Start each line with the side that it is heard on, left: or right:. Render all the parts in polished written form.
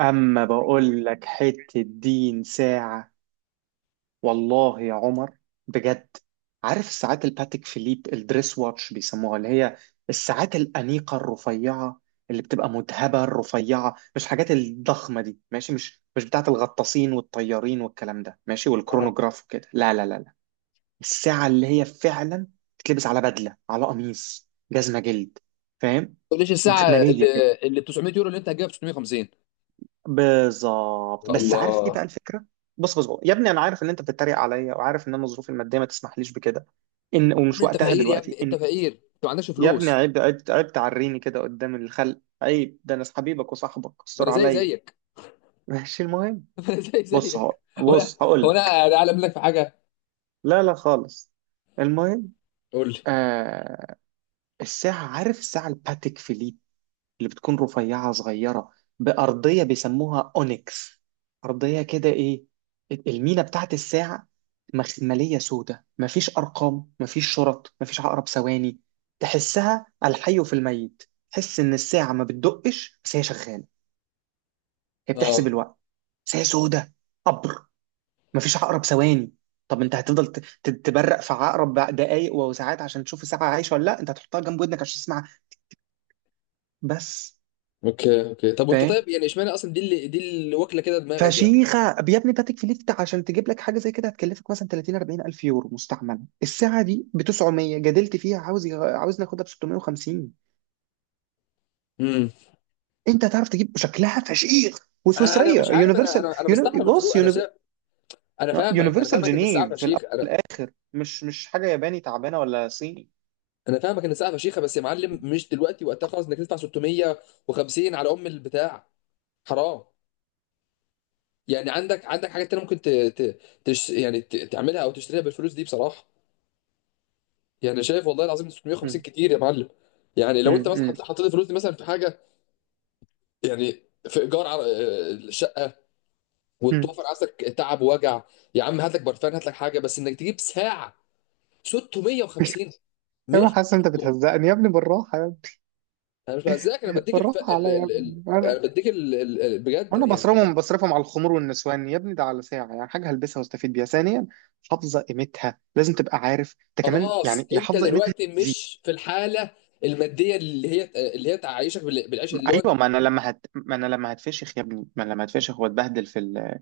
right: أما بقول لك حتة دين ساعة، والله يا عمر، بجد. عارف الساعات الباتيك فيليب الدريس واتش بيسموها، اللي هي الساعات الأنيقة الرفيعة اللي بتبقى مذهبة الرفيعة، مش حاجات الضخمة دي. ماشي. مش بتاعة الغطاسين والطيارين والكلام ده، ماشي،
left: اه ما
right: والكرونوجراف وكده. لا لا لا لا، الساعة اللي هي فعلا بتلبس على بدلة، على قميص، جزمة جلد، فاهم؟
left: تقوليش الساعه
right: مخملية،
left: اللي 900 يورو اللي انت هتجيبها ب 650.
right: بالظبط.
left: يا
right: بس عارف ايه
left: الله،
right: بقى الفكره؟ بص بص بص يا ابني، انا عارف ان انت بتتريق عليا، وعارف ان انا ظروفي الماديه ما تسمحليش بكده، ان
left: يا
right: ومش
left: ابني انت
right: وقتها
left: فقير، يا
right: دلوقتي
left: ابني انت
right: ان.
left: فقير، انت ما عندكش
right: يا ابني
left: فلوس.
right: عيب عيب عيب، تعريني كده قدام الخلق، عيب. ده انا حبيبك وصاحبك،
left: ما انا
right: استر
left: زي
right: عليا.
left: زيك.
right: ماشي، المهم.
left: ما انا زي زيك. ولا
right: بص هقول
left: هو
right: لك.
left: انا اعلم لك في حاجه؟
right: لا لا خالص. المهم.
left: قول لي.
right: آه. عارف الساعه الباتيك فيليب اللي بتكون رفيعة صغيرة، بأرضية بيسموها أونيكس، أرضية كده إيه، المينا بتاعت الساعة، مخملية، سودة، مفيش أرقام، مفيش شرط، مفيش عقرب ثواني. تحسها الحي في الميت، تحس إن الساعة ما بتدقش بس هي شغالة، هي بتحسب
left: اه،
right: الوقت. بس هي سودة قبر، مفيش عقرب ثواني. طب انت هتفضل تبرق في عقرب دقايق وساعات عشان تشوف الساعة عايشة ولا لا؟ انت هتحطها جنب ودنك عشان تسمعها، بس.
left: اوكي اوكي، طب وانت
right: فاهم؟
left: طيب يعني اشمعنى اصلا دي اللي واكله كده دماغك يعني؟
right: فشيخه. يا ابني باتيك فيليت، عشان تجيب لك حاجه زي كده هتكلفك مثلا 30 40 الف يورو، مستعمله الساعه دي ب 900، جدلت فيها عاوز ناخدها ب 650.
left: امم
right: انت هتعرف تجيب شكلها فشيخ،
left: انا
right: وسويسريه،
left: مش عارف، انا
right: يونيفرسال،
left: انا انا مستحرم الفلوس،
right: بص،
left: انا شايف. انا فاهمك، انا
right: يونيفرسال
left: فاهمك ان الساعه
right: جنيف في
left: فشيخ، انا
right: الاخر، مش حاجه ياباني تعبانه ولا صيني.
left: انا فاهمك ان الساعه فشيخه، بس يا معلم مش دلوقتي وقتها خالص انك تدفع 650 على ام البتاع. حرام. يعني عندك، عندك حاجات تانية ممكن ت... ت... تش... يعني ت... تعملها او تشتريها بالفلوس دي بصراحه. يعني شايف والله العظيم 650
right: مم.
left: كتير يا معلم. يعني لو انت
right: مم.
left: مثلا
right: مم.
left: حطيت الفلوس دي مثلا في حاجه، يعني في ايجار على الشقه،
right: مم.
left: وتوفر عندك تعب ووجع. يا عم هات لك برفان، هات لك حاجه، بس انك تجيب ساعه 650
right: يا ابني
left: مش
right: حاسس انت
left: مقبول.
right: بتهزقني يا ابني، بالراحه يا ابني،
left: انا مش بهزاك، انا بديك الف...
right: بالراحه
left: ال...
right: عليا يا
left: ال... ال... انا
right: ابني.
left: بديك ال... ال... ال- بجد
right: وانا
left: يعني حاجات.
right: بصرفهم على الخمور والنسوان يا ابني؟ ده على ساعه، يعني حاجه هلبسها واستفيد بيها، ثانيا حافظه قيمتها، لازم تبقى عارف انت كمان
left: خلاص،
right: يعني، يا
left: انت
right: حافظه قيمتها
left: دلوقتي
right: زي...
left: مش في الحاله الماديه اللي هي تعيشك بالعيشه اللي هو.
right: ايوه، ما انا لما هتفشخ يا ابني، ما انا لما هتفشخ واتبهدل في ال...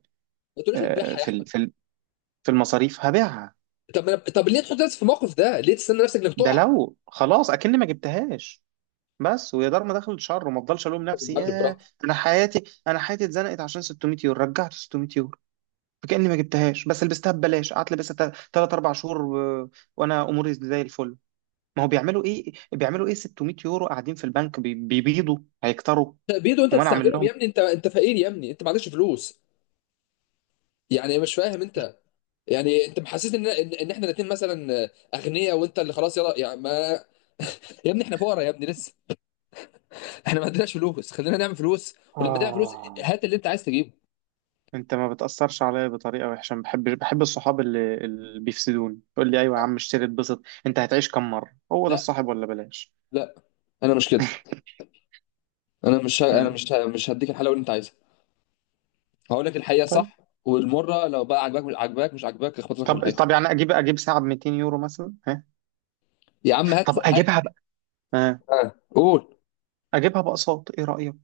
left: ما تقوليش
right: آه،
left: هتبيعها يا
right: في
left: احمد.
right: ال... في ال... في المصاريف، هبيعها.
left: طب ما- طب ليه تحط نفسك في الموقف ده؟ ليه تستنى نفسك انك
right: ده
left: تقع؟
right: لو خلاص اكني ما جبتهاش، بس ويا دار ما دخلت شر، وما افضلش الوم
left: يا
right: نفسي
left: معلم
right: يا...
left: براحتك.
right: انا حياتي اتزنقت عشان 600 يورو، رجعت 600 يورو، فكاني ما جبتهاش بس لبستها ببلاش، قعدت لبستها 3 4 شهور وانا اموري زي الفل. ما هو بيعملوا ايه، بيعملوا ايه 600 يورو قاعدين في البنك بيبيضوا؟ هيكتروا؟
left: بيدو انت
right: وما انا اعمل
left: تستعملهم
right: لهم.
left: يا ابني، انت انت فقير يا ابني، انت ما عندكش فلوس. يعني مش فاهم انت، يعني انت محسس ان إن احنا الاثنين مثلا اغنياء، وانت اللي خلاص يلا يعني ما. يا ابني احنا فقراء يا ابني لسه، احنا ما عندناش فلوس، خلينا نعمل فلوس. ولما تعمل فلوس
right: آه.
left: هات اللي انت عايز تجيبه.
right: انت ما بتأثرش عليا بطريقة وحشة، ما بحب بحب الصحاب اللي بيفسدوني، يقول لي ايوه يا عم اشتري اتبسط، انت هتعيش كم مرة؟ هو ده
left: لا،
right: الصاحب، ولا بلاش.
left: لا، انا مش كده. انا مش ه- انا
right: مم.
left: مش ه- مش هديك الحلاوه اللي انت عايزها. هقول لك الحقيقه
right: طيب.
left: صح. والمره لو بقى عجباك، مش عجباك، اخبط لك في
right: طب
left: الحيطه.
right: طب يعني اجيب ساعة ب 200 يورو مثلا، ها؟
left: يا عم هات،
right: طب
left: هات.
right: اجيبها بقى، ها؟
left: آه، قول.
right: اجيبها باقساط، ايه رأيك؟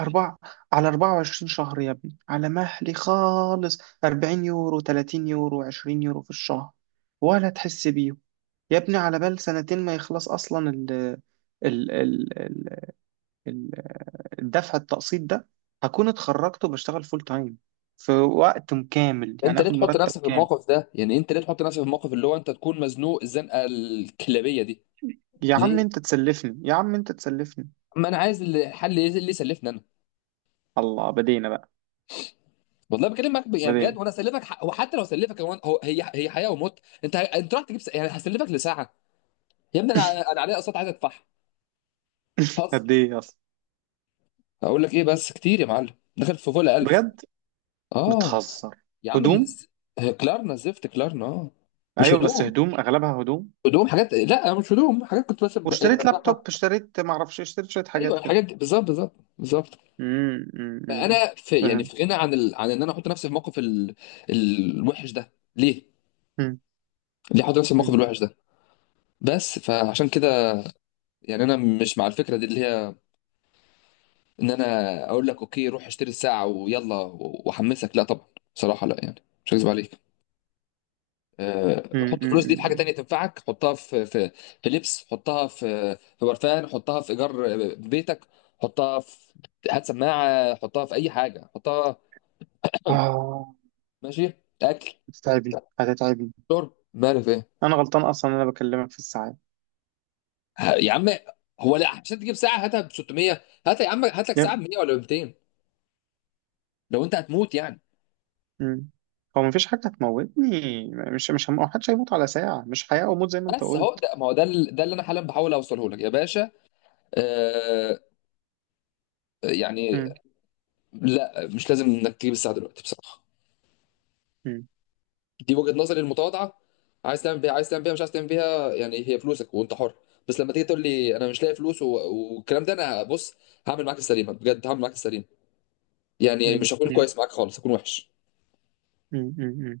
right: أربعة، على 24 شهر يا ابني، على مهلي خالص، 40 يورو، 30 يورو، 20 يورو في الشهر، ولا تحس بيه. يا ابني على بال سنتين ما يخلص أصلا ال ال ال ال- الدفع التقسيط ده، هكون اتخرجت وبشتغل فول تايم، في وقت كامل،
left: انت
right: يعني
left: ليه
right: آخد
left: تحط
right: مرتب
left: نفسك في
right: كامل.
left: الموقف ده؟ يعني انت ليه تحط نفسك في الموقف اللي هو انت تكون مزنوق الزنقه الكلابيه دي؟
right: يا عم أنت
left: ليه؟
right: تسلفني، يا عم أنت تسلفني.
left: ما انا عايز الحل اللي يسلفني انا.
right: الله، بدينا بقى.
left: والله بكلمك يعني بجد،
right: بدينا.
left: وانا اسلفك وحتى لو سلفك هي هي حياه وموت. انت انت يعني هسلفك لساعه. يا ابني انا انا عليا اقساط عايز ادفعها. هزر.
right: قد إيه أصلا؟
left: هقول لك ايه، بس كتير يا معلم، دخل في فوق ال 1000.
right: بجد؟
left: اه.
right: بتهزر؟
left: يا عم
right: هدوم؟
left: الز- كلارنا زفت كلارنا، اه. مش
right: أيوه بس
left: هدوم،
right: هدوم، أغلبها هدوم.
left: هدوم حاجات، لا مش هدوم، حاجات كنت بس ب... يعني
right: واشتريت
left: بدفعها.
right: لابتوب، اشتريت ما اعرفش، اشتريت شويه
left: ايوه
right: حاجات كده.
left: الحاجات دي بالظبط، بالظبط، بالظبط.
right: امم، أمم، أمم.
left: فانا في يعني
right: فاهم.
left: في غنى عن عن ان انا احط نفسي في موقف الوحش ده، ليه؟
right: أمم،
left: ليه احط نفسي في الموقف
right: أمم،
left: الوحش ده؟ بس فعشان كده يعني انا مش مع الفكره دي اللي هي ان انا اقول لك اوكي روح اشتري الساعه ويلا واحمسك، لا طبعا. بصراحه لا، يعني مش هكذب عليك. أه،
right: أمم،
left: حط الفلوس دي في حاجه
right: أمم.
left: تانية تنفعك، حطها في في لبس، حطها في برفان، حطها في ايجار بيتك، حطها في، هات سماعه، حطها في اي حاجه، حطها.
right: اه.
left: ماشي، اكل،
right: هتتعبي هتتعبي.
left: شرب، مالك.
right: انا غلطان اصلا انا بكلمك في الساعات.
left: يا عم هو لا، عشان تجيب ساعه هاتها ب 600، هات يا عم هات لك ساعه ب
right: يب.
left: 100 ولا ب 200، لو انت هتموت يعني.
right: أمم. هو مفيش حاجه هتموتني، مش مش هم... حدش هيموت على ساعه، مش حياه وموت زي ما انت
left: بس اهو
right: قلت.
left: ده، ما هو ده ده اللي انا حالا بحاول اوصله لك يا باشا. آه يعني.
right: أمم،
left: لا مش لازم انك تجيب الساعه دلوقتي بصراحه.
right: أمم،
left: دي وجهه نظري المتواضعه. عايز تعمل بيها، عايز تعمل بيها، مش عايز تعمل بيها، يعني هي فلوسك وانت حر. بس لما تيجي تقول لي انا مش لاقي فلوس والكلام ده، انا بص هعمل معاك السليمه، بجد هعمل معاك السليمه. يعني مش هكون
right: أمم،
left: كويس معاك خالص، هكون وحش.
right: أمم، أمم، أمم.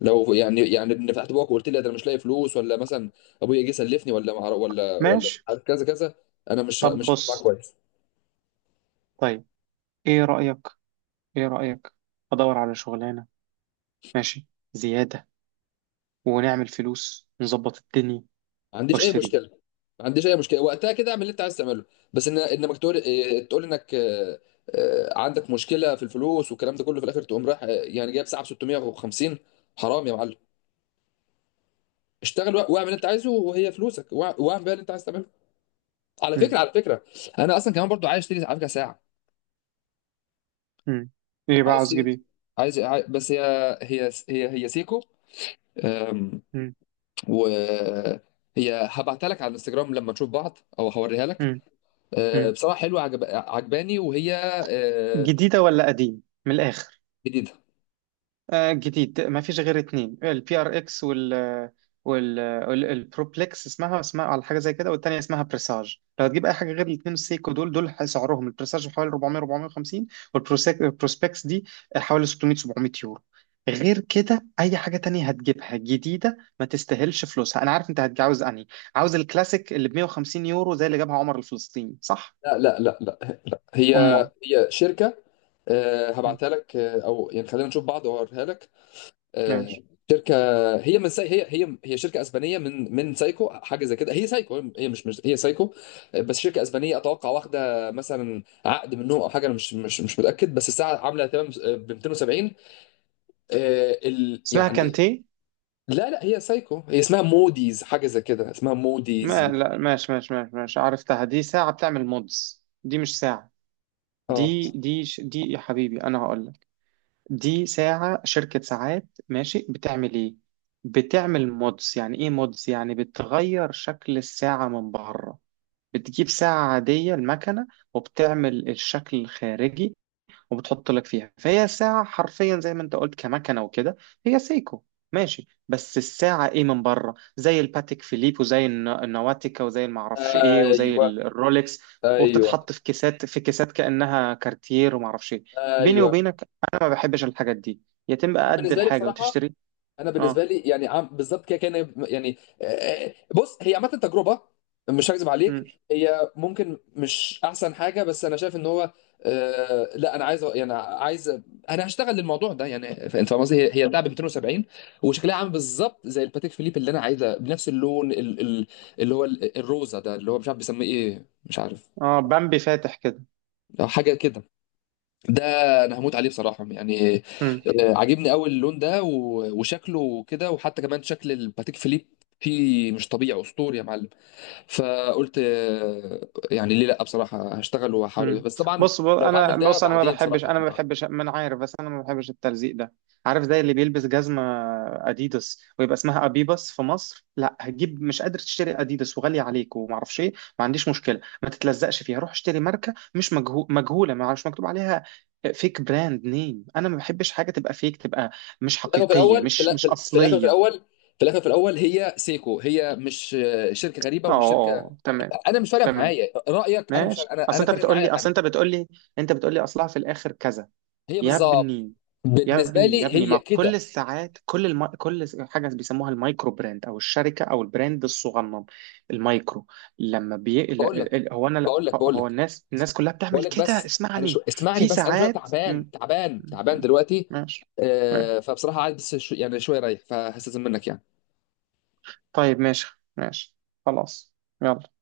left: لو يعني، يعني ان فتحت بوقك وقلت لي ده انا مش لاقي فلوس، ولا مثلا ابويا جه سلفني، ولا مع ولا ولا
right: ماشي.
left: كذا كذا، انا مش ه-
right: طب
left: مش هكون معاك
right: بص،
left: كويس.
right: طيب. ايه رايك ايه رايك؟ ادور على شغلانه، ماشي، زياده، ونعمل فلوس، نظبط الدنيا،
left: ما عنديش اي
right: واشتري.
left: مشكله، ما عنديش اي مشكله، وقتها كده اعمل اللي انت عايز تعمله. بس ان انك تقول تقول انك عندك مشكله في الفلوس والكلام ده كله، في الاخر تقوم رايح يعني جايب ساعه ب 650، حرام يا معلم. اشتغل واعمل اللي انت عايزه، وهي فلوسك واعمل بيها اللي انت عايز تعمله. على
right: مم.
left: فكره، على فكره، انا اصلا كمان برضو عايز اشتري على فكره ساعه.
right: مم. ايه بقى،
left: عايز
right: عاوز
left: أشتري-
right: جديد؟
left: عايز عاي- بس هي سيكو. أم،
right: مم.
left: وهي، هبعتها لك على الانستجرام لما نشوف بعض، او هوريها لك.
right: مم.
left: أه،
right: مم.
left: بصراحه حلوه، عجباني وهي أه،
right: جديدة ولا قديم من الآخر؟
left: جديده.
right: آه جديد. ما فيش غير اتنين: البي ار اكس، وال البروبلكس، اسمها على حاجة زي كده، والتانية اسمها بريساج. لو هتجيب أي حاجة غير الاتنين السيكو دول، سعرهم البريساج حوالي 400 450، والبروسبكس دي حوالي 600 700 يورو. غير كده اي حاجه تانية هتجيبها جديده ما تستاهلش فلوسها. انا عارف انت عاوز انهي، عاوز الكلاسيك اللي ب 150 يورو، زي اللي جابها عمر الفلسطيني، صح؟
left: لا، هي،
right: أمار.
left: هي شركه. أه،
right: مم.
left: هبعتها لك، أه، او يعني خلينا نشوف بعض واوريها لك. أه،
right: ماشي.
left: شركه. هي شركه اسبانيه من سايكو، حاجه زي كده. هي سايكو، هي مش هي سايكو. أه، بس شركه اسبانيه اتوقع، واخده مثلا عقد منهم او حاجه، انا مش متاكد، بس الساعه عامله تمام ب 270. آه
right: اسمها
left: يعني.
right: كانتي.
left: لا لا، هي سايكو، هي اسمها موديز، حاجه زي كده اسمها
right: ما
left: موديز.
right: لا، ماشي ماشي ماشي ماشي، عرفتها. دي ساعة بتعمل مودز، دي مش ساعة.
left: اه،
right: دي يا حبيبي أنا هقول لك، دي ساعة، شركة ساعات ماشي، بتعمل إيه؟ بتعمل مودز. يعني إيه مودز؟ يعني بتغير شكل الساعة من بره، بتجيب ساعة عادية المكنة، وبتعمل الشكل الخارجي، وبتحط لك فيها، فهي الساعة حرفيا زي ما انت قلت كمكنة وكده، هي سيكو ماشي، بس الساعة ايه من بره زي الباتيك فيليب، وزي النواتيكا، وزي المعرفش ايه، وزي
left: ايوه،
right: الرولكس،
left: ايوه،
right: وبتتحط في كيسات كأنها كارتير ومعرفش ايه. بيني
left: ايوه.
right: وبينك، انا ما بحبش الحاجات دي، يتم
left: انا
right: قد
left: بالنسبه لي
right: الحاجة
left: بصراحه،
right: وتشتري.
left: انا بالنسبه
right: اه.
left: لي يعني عم بالظبط كده كان يعني بص هي عامه تجربه. مش هكذب
right: مم.
left: عليك هي ممكن مش احسن حاجه، بس انا شايف ان هو آه، لا انا عايز يعني عايز، انا هشتغل للموضوع ده يعني، انت فاهم قصدي، هي بتاع ب 270، وشكلها عامل بالظبط زي الباتيك فيليب اللي انا عايزه، بنفس اللون الروزه ده اللي هو مش عارف بيسميه ايه، مش عارف،
right: اه، بامبي فاتح كده.
left: حاجه كده. ده انا هموت عليه بصراحه يعني. آه، عاجبني قوي اللون ده وشكله كده، وحتى كمان شكل الباتيك فيليب فيه مش طبيعي، اسطوري يا معلم. فقلت آه، يعني ليه لا بصراحه، هشتغل واحاول أجيب.
right: مم.
left: بس طبعا
right: بص بص،
left: لو هعمل ده
right: انا ما
left: بعدين
right: بحبش،
left: بصراحه يعني.
right: ما انا عارف، بس انا ما بحبش التلزيق ده. عارف زي اللي بيلبس جزمه اديداس ويبقى اسمها ابيباس في مصر؟ لا هتجيب، مش قادر تشتري اديداس وغالي عليك وما اعرفش ايه، ما عنديش مشكله، ما تتلزقش فيها، روح اشتري ماركه مش مجهوله، ما مش مكتوب عليها فيك براند نيم. انا ما بحبش حاجه تبقى فيك، تبقى مش
left: في الاخر في
right: حقيقيه،
left: الاول في
right: مش
left: الأ- في الاخر في
right: اصليه.
left: الاول، في الاخر، في الاول، هي سيكو، هي مش آه، شركه غريبه
right: اه، آه،
left: ومش شركه.
right: آه، تمام.
left: انا مش فارق
right: تمام.
left: معايا رايك، انا مش فارق-
right: ماشي،
left: انا
right: اصل
left: انا
right: انت
left: فارق
right: بتقول لي
left: معايا
right: اصل
left: انا.
right: انت بتقول لي انت بتقول لي اصلها في الاخر كذا.
left: هي
right: يا
left: بالظبط
right: ابني، يا
left: بالنسبه
right: ابني، يا
left: لي
right: ابني،
left: هي
right: ما كل
left: كده.
right: الساعات، كل حاجه بيسموها المايكرو براند او الشركه او البراند الصغنن، المايكرو. لما بي... ال-
left: بقول
right: ال-
left: لك
right: ال-
left: بقول لك بقول
right: هو
left: لك
right: الناس كلها بتعمل
left: بقول لك
right: كده،
left: بس، انا شو،
right: اسمعني.
left: اسمعني
right: في
left: بس، انا شويه
right: ساعات
left: تعبان، تعبان دلوقتي.
right: ماشي. ماشي.
left: آه، فبصراحه عايز بس يعني شويه رايح، فهستاذن منك يعني.
right: طيب. ماشي. ماشي. خلاص. يلا.